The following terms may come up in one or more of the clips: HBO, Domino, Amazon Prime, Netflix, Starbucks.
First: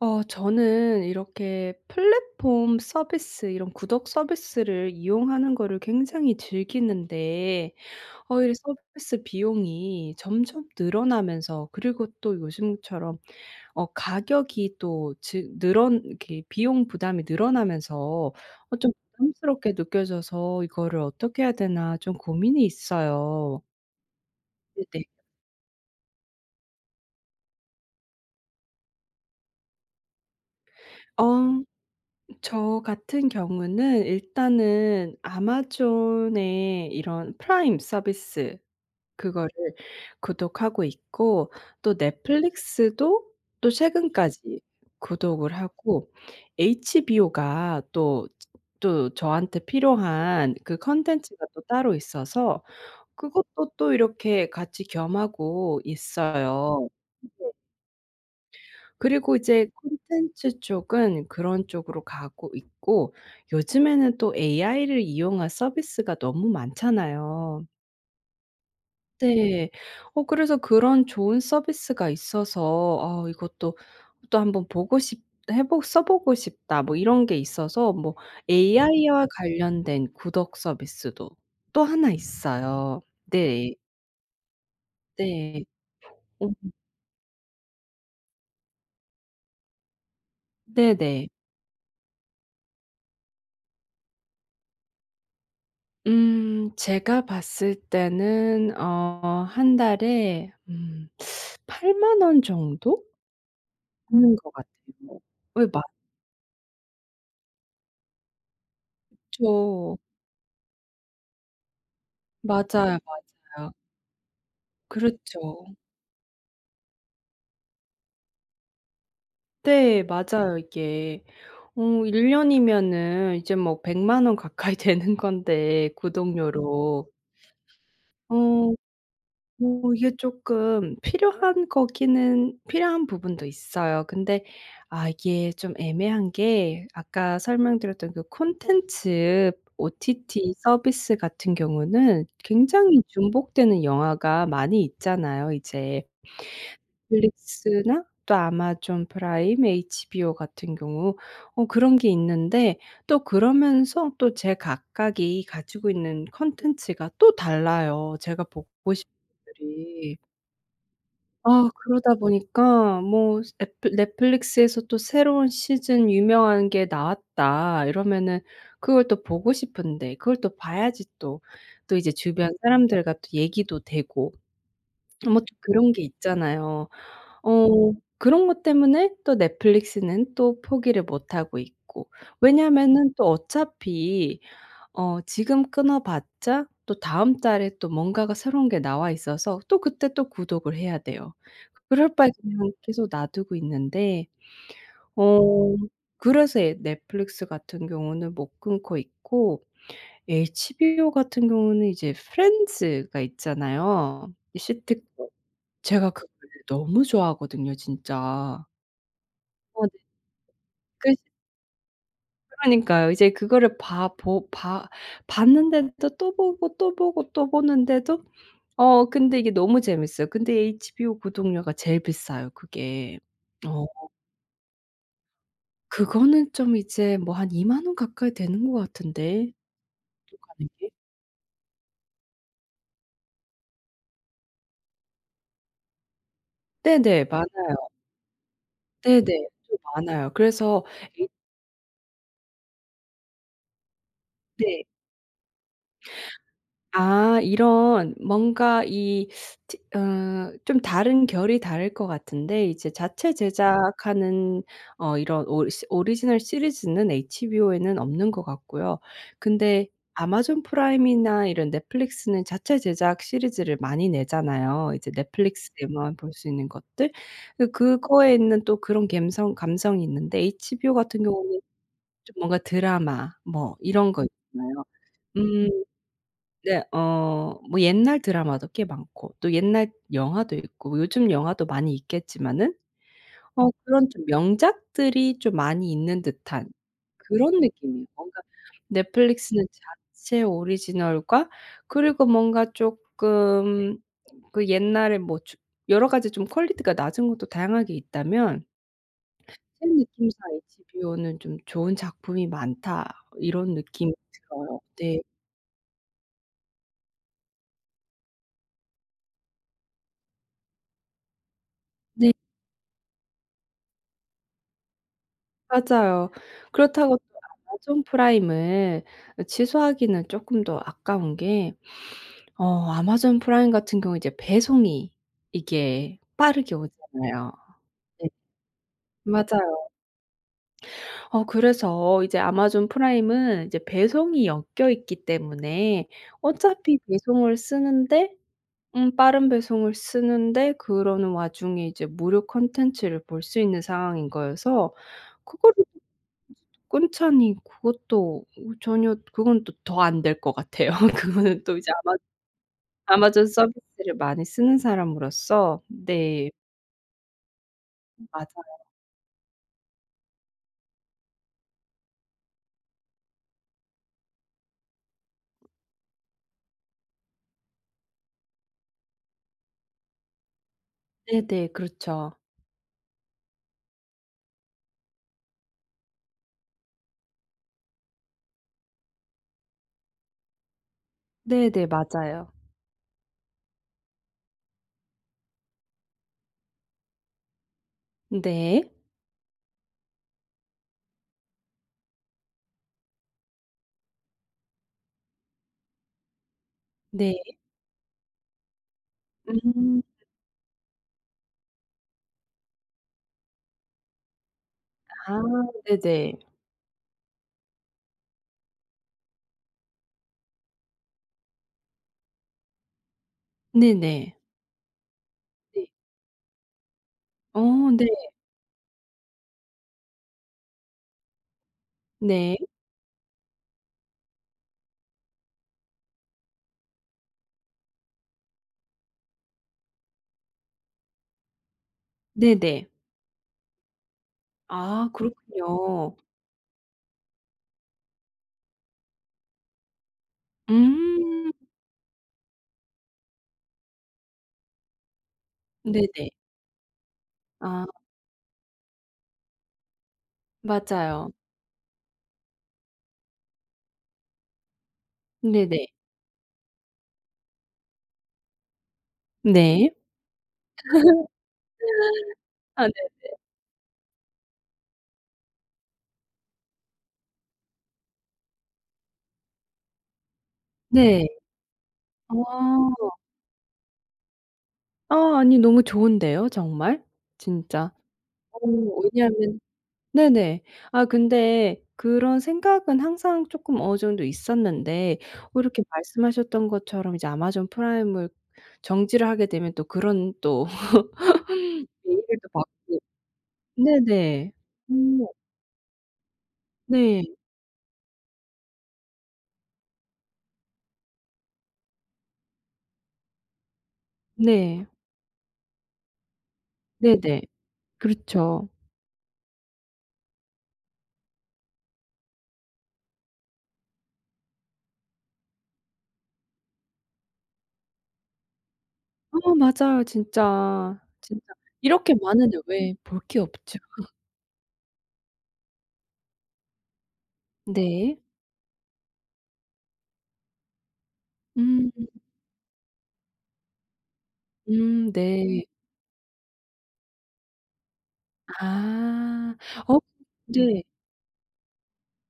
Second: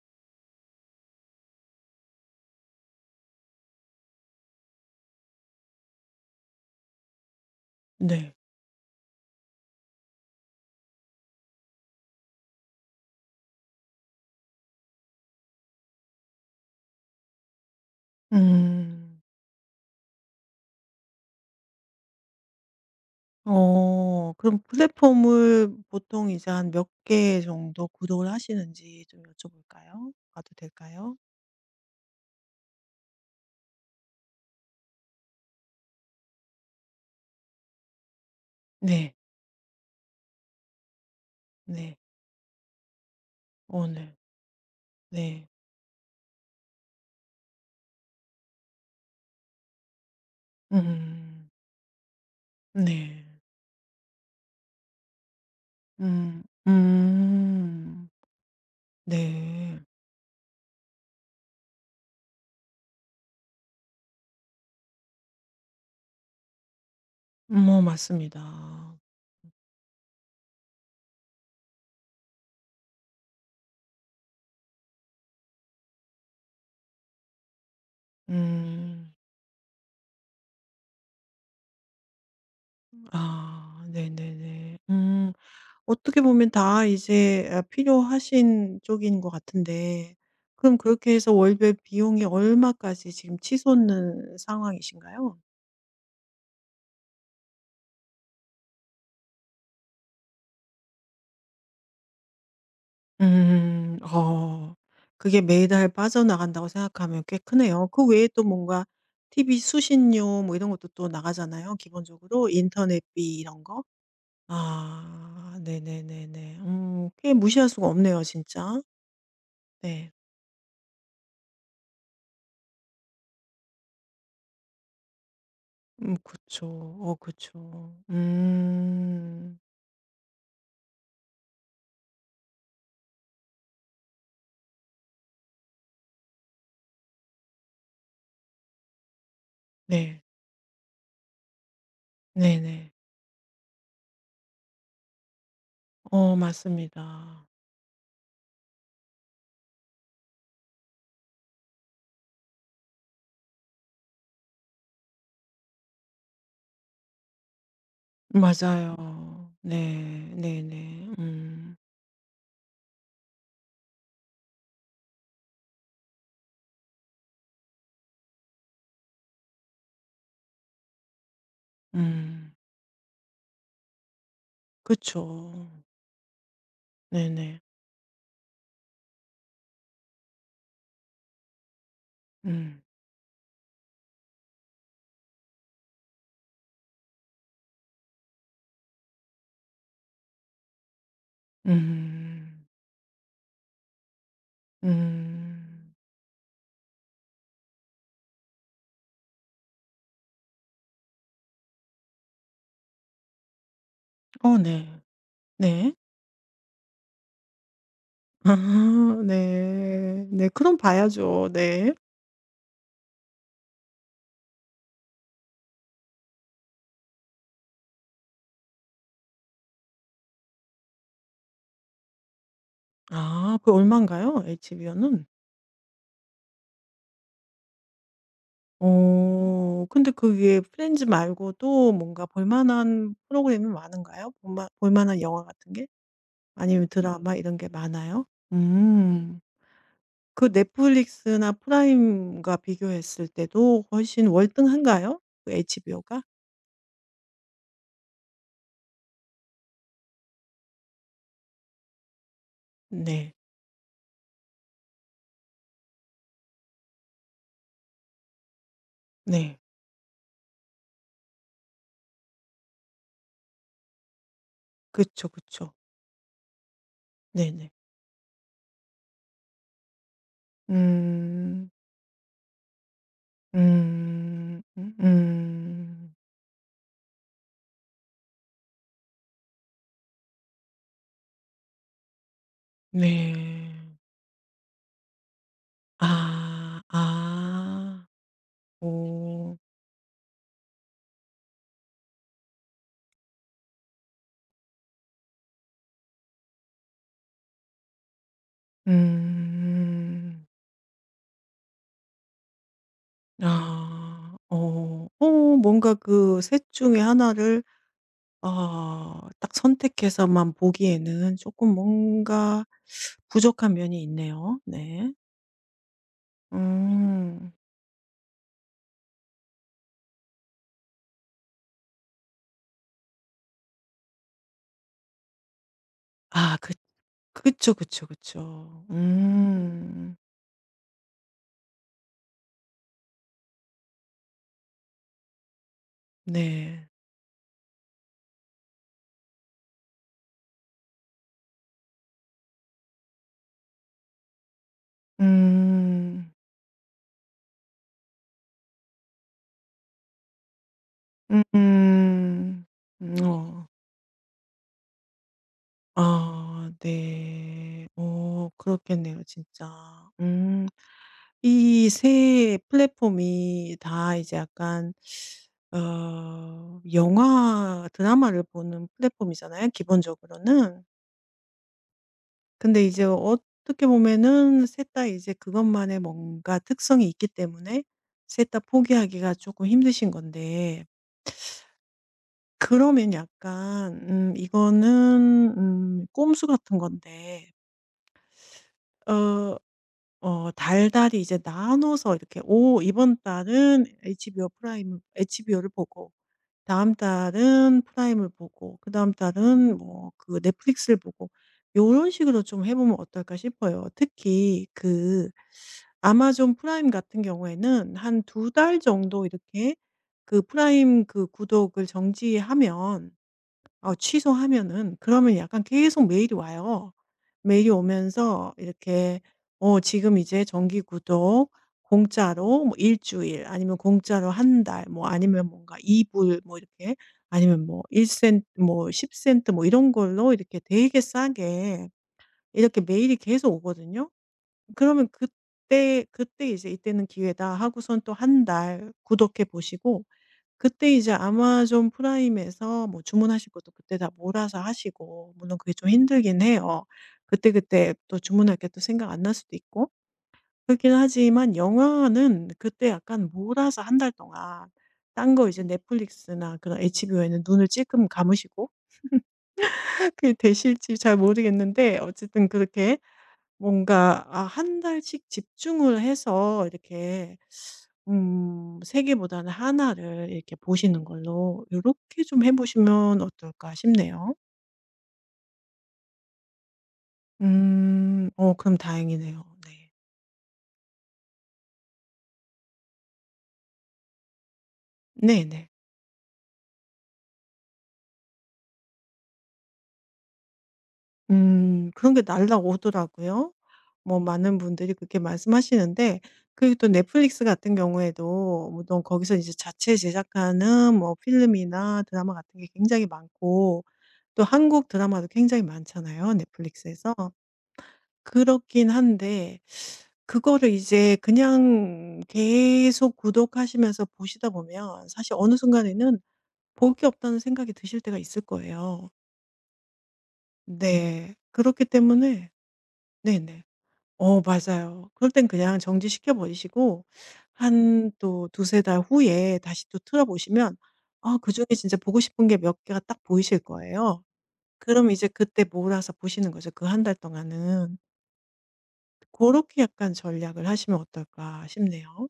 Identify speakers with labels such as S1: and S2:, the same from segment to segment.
S1: 저는 이렇게 플랫폼 서비스 이런 구독 서비스를 이용하는 거를 굉장히 즐기는데
S2: 네.
S1: 이 서비스 비용이 점점 늘어나면서 그리고 또 요즘처럼 가격이 또 즈늘어 이렇게 비용 부담이 늘어나면서 좀
S2: 음.
S1: 부담스럽게 느껴져서 '이거를 어떻게 해야 되나.' 좀 고민이 있어요.
S2: 그럼
S1: 네.
S2: 플랫폼을 보통 이제 한 몇 개 정도 구독을 하시는지 좀 여쭤볼까요? 봐도 될까요?
S1: 어. 저 같은 경우는 일단은 아마존의 이런 프라임 서비스
S2: 네.
S1: 그거를 구독하고 있고 또
S2: 네.
S1: 넷플릭스도 또
S2: 어 네.
S1: 최근까지
S2: 네.
S1: 구독을 하고 HBO가 또 저한테 필요한 그 컨텐츠가
S2: 음.
S1: 또 따로 있어서
S2: 네.
S1: 그것도 또 이렇게 같이 겸하고
S2: 음.
S1: 있어요.
S2: 음.
S1: 그리고 이제
S2: 네.
S1: 콘텐츠 쪽은 그런 쪽으로 가고 있고 요즘에는 또 AI를 이용한 서비스가 너무 많잖아요.
S2: 뭐 맞습니다.
S1: 네. 그래서 그런 좋은 서비스가 있어서 아 이것도 또 한번 보고 싶 해보 써 보고 싶다 뭐 이런 게 있어서 뭐
S2: 음.
S1: AI와 관련된 구독 서비스도 또 하나 있어요. 네.
S2: 아 네네네. 음.
S1: 네.
S2: 어떻게 보면
S1: 어
S2: 다 이제 필요하신 쪽인 것 같은데, 그럼 그렇게
S1: 네네.
S2: 해서 월별 비용이 얼마까지 지금 치솟는 상황이신가요?
S1: 제가 봤을 때는 한 달에 8만 원 정도
S2: 음.
S1: 하는 것
S2: 어.
S1: 같아요.
S2: 그게
S1: 왜.
S2: 매달 빠져나간다고 생각하면 꽤 크네요. 그 외에 또 뭔가 TV
S1: 맞죠.
S2: 수신료 뭐 이런 것도 또 나가잖아요, 기본적으로.
S1: 맞아요,
S2: 인터넷비 이런
S1: 맞아요.
S2: 거. 아.
S1: 그렇죠.
S2: 네네네네. 음. 꽤 무시할 수가 없네요, 진짜.
S1: 네,
S2: 네.
S1: 맞아요 이게. 1 년이면은 이제 뭐 1 0 0원 가까이 되는 건데
S2: 음, 그쵸.
S1: 구독료로.
S2: 어, 그쵸.
S1: 어.
S2: 음.
S1: 뭐 이게 쪼끔 필요한 거기는 필요한 부분도 있어요. 근데 아 이게 좀 애매한 게 아까 설명드렸던 그 콘텐츠
S2: 네.
S1: OTT 서비스 같은 경우는
S2: 네네.
S1: 굉장히 중복되는 영화가 많이 있잖아요. 이제
S2: 어 맞습니다.
S1: 넷플릭스나 또 아마존 프라임, HBO 같은 경우 그런 게 있는데 또 그러면서 또 제 각각이 가지고 있는 콘텐츠가 또 달라요, 제가 보고 싶은
S2: 맞아요.
S1: 것들이.
S2: 네. 네네.
S1: 아
S2: 음.
S1: 그러다 보니까 뭐 애플 "넷플릭스에서 또 새로운 시즌 유명한 게 나왔다." 이러면은 그걸 또 보고 싶은데 그걸 또 봐야지 또. 또 이제 주변
S2: 음.
S1: 사람들과 또 얘기도 되고 뭐 또
S2: 그쵸.
S1: 그런 게 있잖아요.
S2: 네네.
S1: 어 그런 것 때문에 또 넷플릭스는 또 포기를 못 하고 있고.
S2: 음.
S1: 왜냐하면은 또 어차피 지금 끊어 봤자 또 다음 달에 또 뭔가가 새로운 게 나와 있어서 또 그때 또 구독을 해야 돼요. 그럴 바에
S2: 음.
S1: 그냥 계속 놔두고 있는데 어
S2: 음.
S1: 그래서 예, 넷플릭스 같은 경우는 못 끊고 있고 HBO 같은 경우는 이제 프렌즈가 있잖아요.
S2: 어
S1: 이
S2: 네.
S1: 시트콤.
S2: 네.
S1: 제가 그거를 너무 좋아하거든요 진짜.
S2: 아
S1: 네.
S2: 네. 네. 그럼
S1: 그
S2: 봐야죠. 네.
S1: 그러니까요. 이제 그거를 봐 보 봐 봤는데도 또 보고, 또 보고, 또 보는데도 근데 이게 너무 재밌어요. 근데 HBO 구독료가 제일 비싸요 그게.
S2: 아, 그
S1: 어
S2: 얼만가요? HBO는?
S1: 그거는 좀 이제 뭐 한2만 원 가까이 되는 것 같은데
S2: 어 근데 그 위에
S1: 구독하는 게.
S2: 프렌즈 말고 도 뭔가 볼 만한 프로그램이 많은가요? 볼만 볼 만한 영화 같은 게? 아니면
S1: 네네.
S2: 드라마 이런 게
S1: 많아요.
S2: 많아요?
S1: 네네.
S2: 음.
S1: 좀 많아요.
S2: 그
S1: 그래서 이
S2: 넷플릭스나 프라임과 비교했을 때도 훨씬
S1: 네.
S2: 월등한가요? 그 HBO가?
S1: 아 이런 뭔가 이 티 어 좀 다른 결이 다를 것 같은데 이제 자체
S2: 네.
S1: 제작하는 이런 오리지널 시리즈는 HBO에는 없는 것 같고요.
S2: 네.
S1: 근데 아마존 프라임이나 이런 넷플릭스는 자체 제작 시리즈를 많이 내잖아요. 이제
S2: 그쵸, 그쵸.
S1: 넷플릭스에만 볼 수 있는 것들.
S2: 네네.
S1: 그거에 있는 또 그런 감성이 있는데 HBO 같은 경우는
S2: 음.
S1: 좀 뭔가 드라마 뭐 이런 거
S2: 음.
S1: 있잖아요. 음.
S2: 음.
S1: 네. 뭐 옛날 드라마도 꽤 많고 또 옛날 영화도 있고 요즘 영화도 많이 있겠지만은
S2: 네.
S1: 그런 좀 명작들이 좀 많이 있는 듯한
S2: 아.
S1: 그런
S2: 아.
S1: 느낌이에요. 뭔가
S2: 오.
S1: 넷플릭스는 자체 오리지널과 그리고 뭔가 쪼끔 그 옛날에 뭐 주 여러 가지 좀 퀄리티가 낮은 것도 다양하게 있다면 제 느낌상
S2: 음.
S1: HBO는 좀 '좋은 작품이 많다.' 이런 느낌이
S2: 아.
S1: 들어요.
S2: 어.
S1: 네.
S2: 뭔가 그 셋 중에 하나를 딱 선택해서만 보기에는 조금
S1: 네.
S2: 뭔가 부족한 면이 있네요. 네.
S1: 맞아요. 그렇다고 또
S2: 음.
S1: 아마존 프라임을 취소하기는 쪼끔 더 아까운 게 아마존 프라임 같은 경우에 이제 배송이 이게
S2: 아 그
S1: 빠르게 오잖아요.
S2: 그쵸, 그쵸,
S1: 네.
S2: 그쵸.
S1: 맞아요.
S2: 음.
S1: 그래서 이제 아마존 프라임은 이제 배송이 엮여 있기 때문에
S2: 네.
S1: 어차피 배송을 쓰는데 빠른 배송을 쓰는데 그러는 와중에 이제 무료 콘텐츠를 볼 수 있는 상황인 거여서 그거를
S2: 음.
S1: 꾼천이 그것도 전혀 그건 또 더 안 될 것 같아요. 그거는 또 이제 아마
S2: 음음.
S1: 아마존
S2: 어.
S1: 서비스를 많이 쓰는 사람으로서 네.
S2: 아 네. 어
S1: 맞아요.
S2: 그렇겠네요, 진짜. 음. 이 세 플랫폼이 다 이제 약간 영화 드라마를 보는 플랫폼이잖아요, 기본적으로는.
S1: 네네. 그렇죠.
S2: 근데 이제 어떻게 보면은 셋 다 이제 그것만의 뭔가 특성이 있기 때문에 셋 다 포기하기가 조금 힘드신 건데,
S1: 네네. 맞아요.
S2: 그러면 약간 이거는 꼼수 같은 건데
S1: 네.
S2: 어 달달이 이제 나눠서 이렇게 "오, 이번 달은 HBO를 보고, 다음
S1: 네.
S2: 달은 프라임을 보고, 그다음 달은
S1: 음.
S2: 뭐 그 넷플릭스를 보고, 요런 식으로 좀 해 보면 어떨까 싶어요. 특히 그
S1: 아 네네.
S2: 아마존 프라임 같은 경우에는 한 두 달 정도 이렇게 그 프라임 그 구독을 정지하면, 어
S1: 네네.
S2: 취소하면은 그러면 약간
S1: 네.
S2: 계속 메일이 와요.
S1: 어
S2: 메일이
S1: 네.
S2: 오면서 이렇게 어 지금 이제 정기 구독,
S1: 네.
S2: 공짜로 뭐 일 주일 아니면 공짜로 한 달 뭐 아니면 뭔가 이불 뭐 이렇게, 아니면 뭐 1 센트 뭐 10 센트 뭐 이런 걸로 이렇게 되게 싸게 이렇게
S1: 네네.
S2: 메일이 계속 오거든요. 그러면
S1: 아
S2: 그때,
S1: 그렇군요.
S2: 그때 이제 '이때는 기회다.' 하고선 또 한 달 구독해 보시고, 그때 이제
S1: 음.
S2: 아마존 프라임에서 뭐 주문하실 것도 그때 다 몰아서 하시고. 물론 그게 좀
S1: 네네.
S2: 힘들긴 해요.
S1: 아
S2: 그때그때 또 주문할 게 또 생각 안 날 수도 있고. 그렇긴
S1: 맞아요.
S2: 하지만 영화는 그때 약간 몰아서 한 달 동안 딴 거, 이제
S1: 네네.
S2: 넷플릭스나 그런 HBO에는 눈을 찔끔 감으시고
S1: 네.
S2: 그게 되실지 잘 모르겠는데, 어쨌든
S1: 아 네.
S2: 그렇게 뭔가 한 달씩 집중을 해서 이렇게 계 개보다는 하나를 이렇게 보시는
S1: 네.
S2: 걸로 이렇게 좀 해
S1: 어.
S2: 보시면 어떨까 싶네요.
S1: 아 아니 너무 좋은데요 정말. 진짜.
S2: 음. 어
S1: 어
S2: 그럼 다행이네요.
S1: 왜냐하면
S2: 네.
S1: 네네. 아 근데 그런 생각은 항상 쪼끔 어느 정도 있었는데
S2: 네네.
S1: 이렇게 말씀하셨던 것처럼 이제 아마존 프라임을 정지를 하게 되면 또 그런 또
S2: 음, 그런 게
S1: 메일을 또 받고
S2: 날라오더라고요. 뭐
S1: 네네.
S2: 많은 분들이 그렇게
S1: 음.
S2: 말씀하시는데, 그리고 또
S1: 네.
S2: 넷플릭스 같은 경우에도 물론 거기서 이제 자체 제작하는 뭐 필름이나 드라마 같은 게 굉장히 많고, 또
S1: 네.
S2: 한국 드라마도 굉장히 많잖아요, 넷플릭스에서.
S1: 네네. 그렇죠.
S2: 그렇긴 한데 그거를 이제 그냥 계속 구독하시면서 보시다 보면 사실 어느 순간에는 볼 게 없다는 생각이 드실 때가 있을 거예요.
S1: 맞아요
S2: 네.
S1: 진짜.
S2: 네.
S1: 진짜.
S2: 그렇기
S1: 이렇게
S2: 때문에
S1: 많은데 왜 볼 게
S2: 네네.
S1: 없죠.
S2: 어 맞아요. 그럴 땐 그냥 정지시켜 버리시고 한
S1: 네.
S2: 또 두세 달 후에 다시 또 틀어 보시면 아 그중에 진짜
S1: 음.
S2: 보고 싶은 게 몇 개가 딱 보이실 거예요. 그럼
S1: 음.
S2: 이제 그때
S1: 네.
S2: 몰아서 보시는 거죠. 그 한 달 동안은. 그
S1: 아.
S2: 렇게
S1: 어
S2: 약간 전략을
S1: 네,
S2: 하시면 어떨까 싶네요.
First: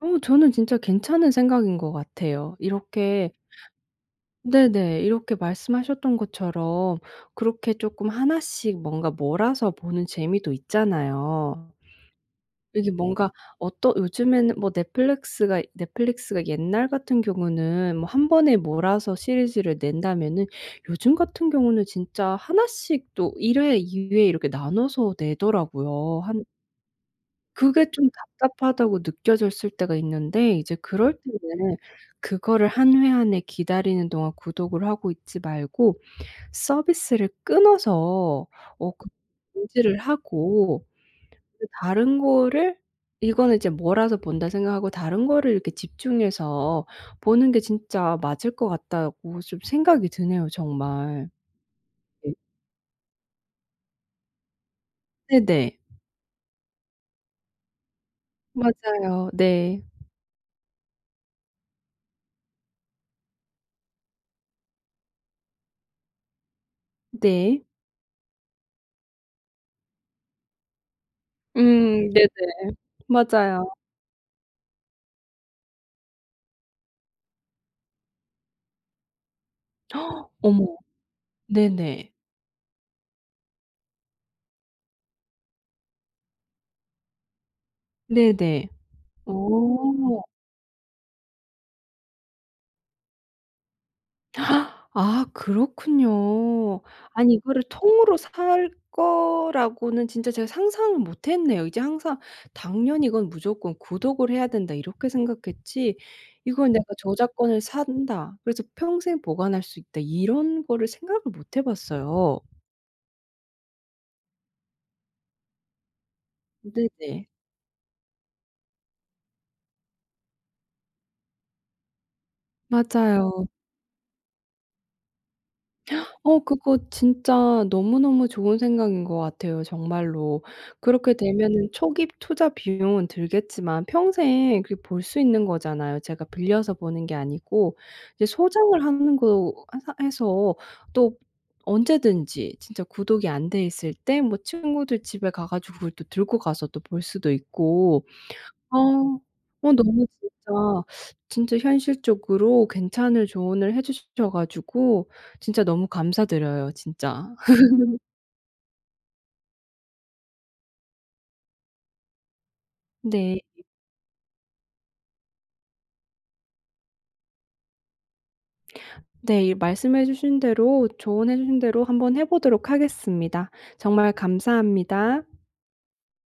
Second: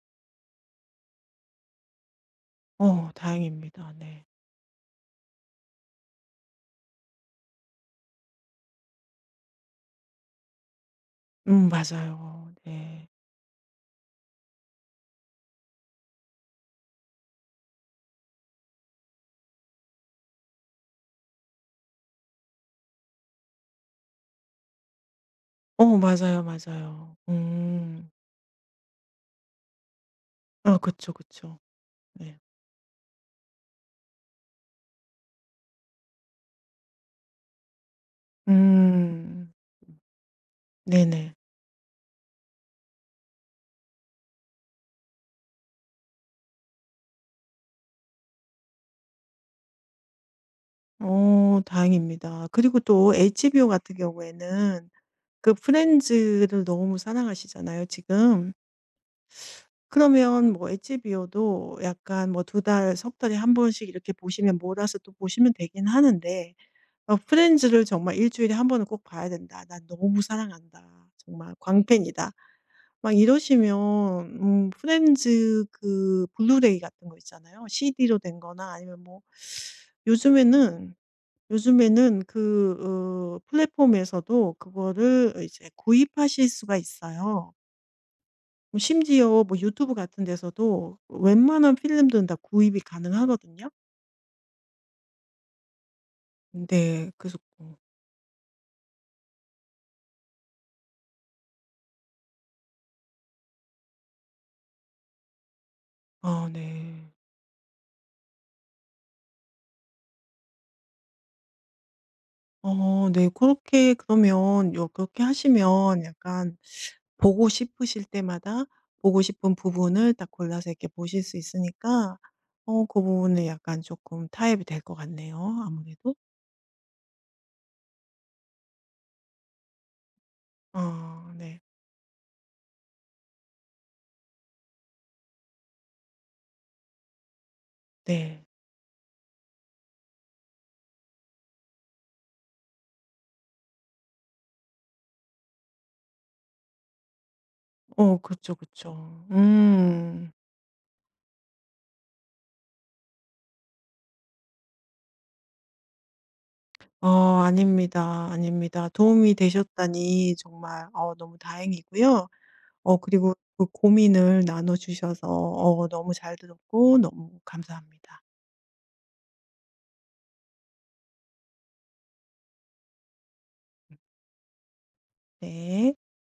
S1: 저는 진짜 괜찮은 생각인 것 같아요.
S2: 어
S1: 이렇게
S2: 다행입니다. 네.
S1: 네네. 이렇게 말씀하셨던 것처럼 그렇게 쪼끔 하나씩 뭔가 몰아서 보는 재미도 있잖아요.
S2: 맞아요.
S1: 이게
S2: 네.
S1: 뭔가 어떠 요즘에는 뭐 넷플릭스가 옛날 같은 경우는 뭐 한 번에 몰아서 시리즈를 낸다면은 요즘 같은 경우는 진짜 하나씩 또 1 회, 2회 이렇게 나눠서
S2: 어
S1: 내더라고요.
S2: 맞아요,
S1: 한
S2: 맞아요.
S1: 그게 좀
S2: 음.
S1: 답답하다고 느껴졌을 때가 있는데 이제
S2: 아 그쵸,
S1: 그럴
S2: 그쵸.
S1: 때는
S2: 네.
S1: 그거를 한 회 안에 기다리는 동안 구독을 하고 있지 말고 서비스를 끊어서 그
S2: 음.
S1: 중지를 하고
S2: 네네.
S1: 그 다른 거를 이거는 이제 뭐라서 본다 생각하고 다른 거를 이렇게 집중해서 보는 게 진짜 맞을 것 같다고 좀 생각이 드네요 정말.
S2: 어
S1: 네.
S2: 다행입니다. 그리고 또 HBO 같은 경우에는 그
S1: 네네.
S2: 프렌즈를 너무 사랑하시잖아요, 지금.
S1: 맞아요. 네.
S2: 그러면 뭐 HBO 도 약간 뭐 두 달, 석 달에 한 번씩 이렇게 보시면 몰아서 또 보시면 되긴 하는데, 어
S1: 네.
S2: '프렌즈를 정말 일 주일에 한 번은 꼭 봐야 된다. 난 너무 사랑한다. 정말
S1: 음. 네네.
S2: 광팬이다.' 막
S1: 맞아요.
S2: 이러시면 프렌즈 그 블루레이 같은 거 있잖아요. CD로 된 거나, 아니면 뭐
S1: 어머.
S2: 요즘에는,
S1: 네네.
S2: 요즘에는 그 어 플랫폼에서도 그거를 이제 구입하실 수가 있어요.
S1: 네네.
S2: 뭐
S1: 어.
S2: 심지어 뭐 유튜브 같은 데서도 웬만한 필름들은 다 구입이 가능하거든요.
S1: 아 그렇군요.
S2: 네.
S1: 아니
S2: 그래서
S1: 이거를
S2: 어
S1: 통으로 살 거라고는 진짜 제가 상상을 못 했네요. 이제 항상 '당연히 이건 무조건 구독을 해야 된다.' 이렇게 생각했지
S2: 아
S1: '이걸 내가
S2: 네.
S1: 저작권을 산다. 그래서 평생 보관할 수 있다.' 이런 거를 생각을 못해 봤어요.
S2: 어 네. 그렇게 그러면 요 그렇게 하시면 약간
S1: 네네.
S2: 보고 싶으실 때마다 보고 싶은 부분을 딱 골라서 이렇게 보실 수 있으니까 어 그 부분은
S1: 맞아요.
S2: 약간 조금 타협이 될 것 같네요, 아무래도.
S1: 그거 진짜 너무너무 좋은 생각인 것 같아요 정말로. 그렇게
S2: 어 네.
S1: 되면은 초기 투자 비용은 들겠지만 평생 그게 볼 수 있는 거잖아요. 제가 빌려서 보는 게 아니고 이제
S2: 네.
S1: 소장을 하는 거 해서 또 언제든지 진짜 구독이 안 돼 있을 때 뭐 친구들 집에 가 가지고 그걸 또 들고 가서 또 볼 수도 있고
S2: 어 그쵸,
S1: 어.
S2: 그쵸.
S1: 너무
S2: 음.
S1: 진짜, 진짜 현실적으로 괜찮을 조언을 해 주셔 가지고 진짜 너무 감사드려요
S2: 어
S1: 진짜.
S2: 아닙니다, 아닙니다. 도움이 되셨다니 정말 어 너무 다행이고요. 어 그리고
S1: 네.
S2: 그 고민을 나눠 주셔서 어 너무 잘 들었고 너무 감사합니다.
S1: 네. 이 말씀해 주신 대로 조언해 주신 대로 한번 해 보도록 하겠습니다. 정말 감사합니다.
S2: 네.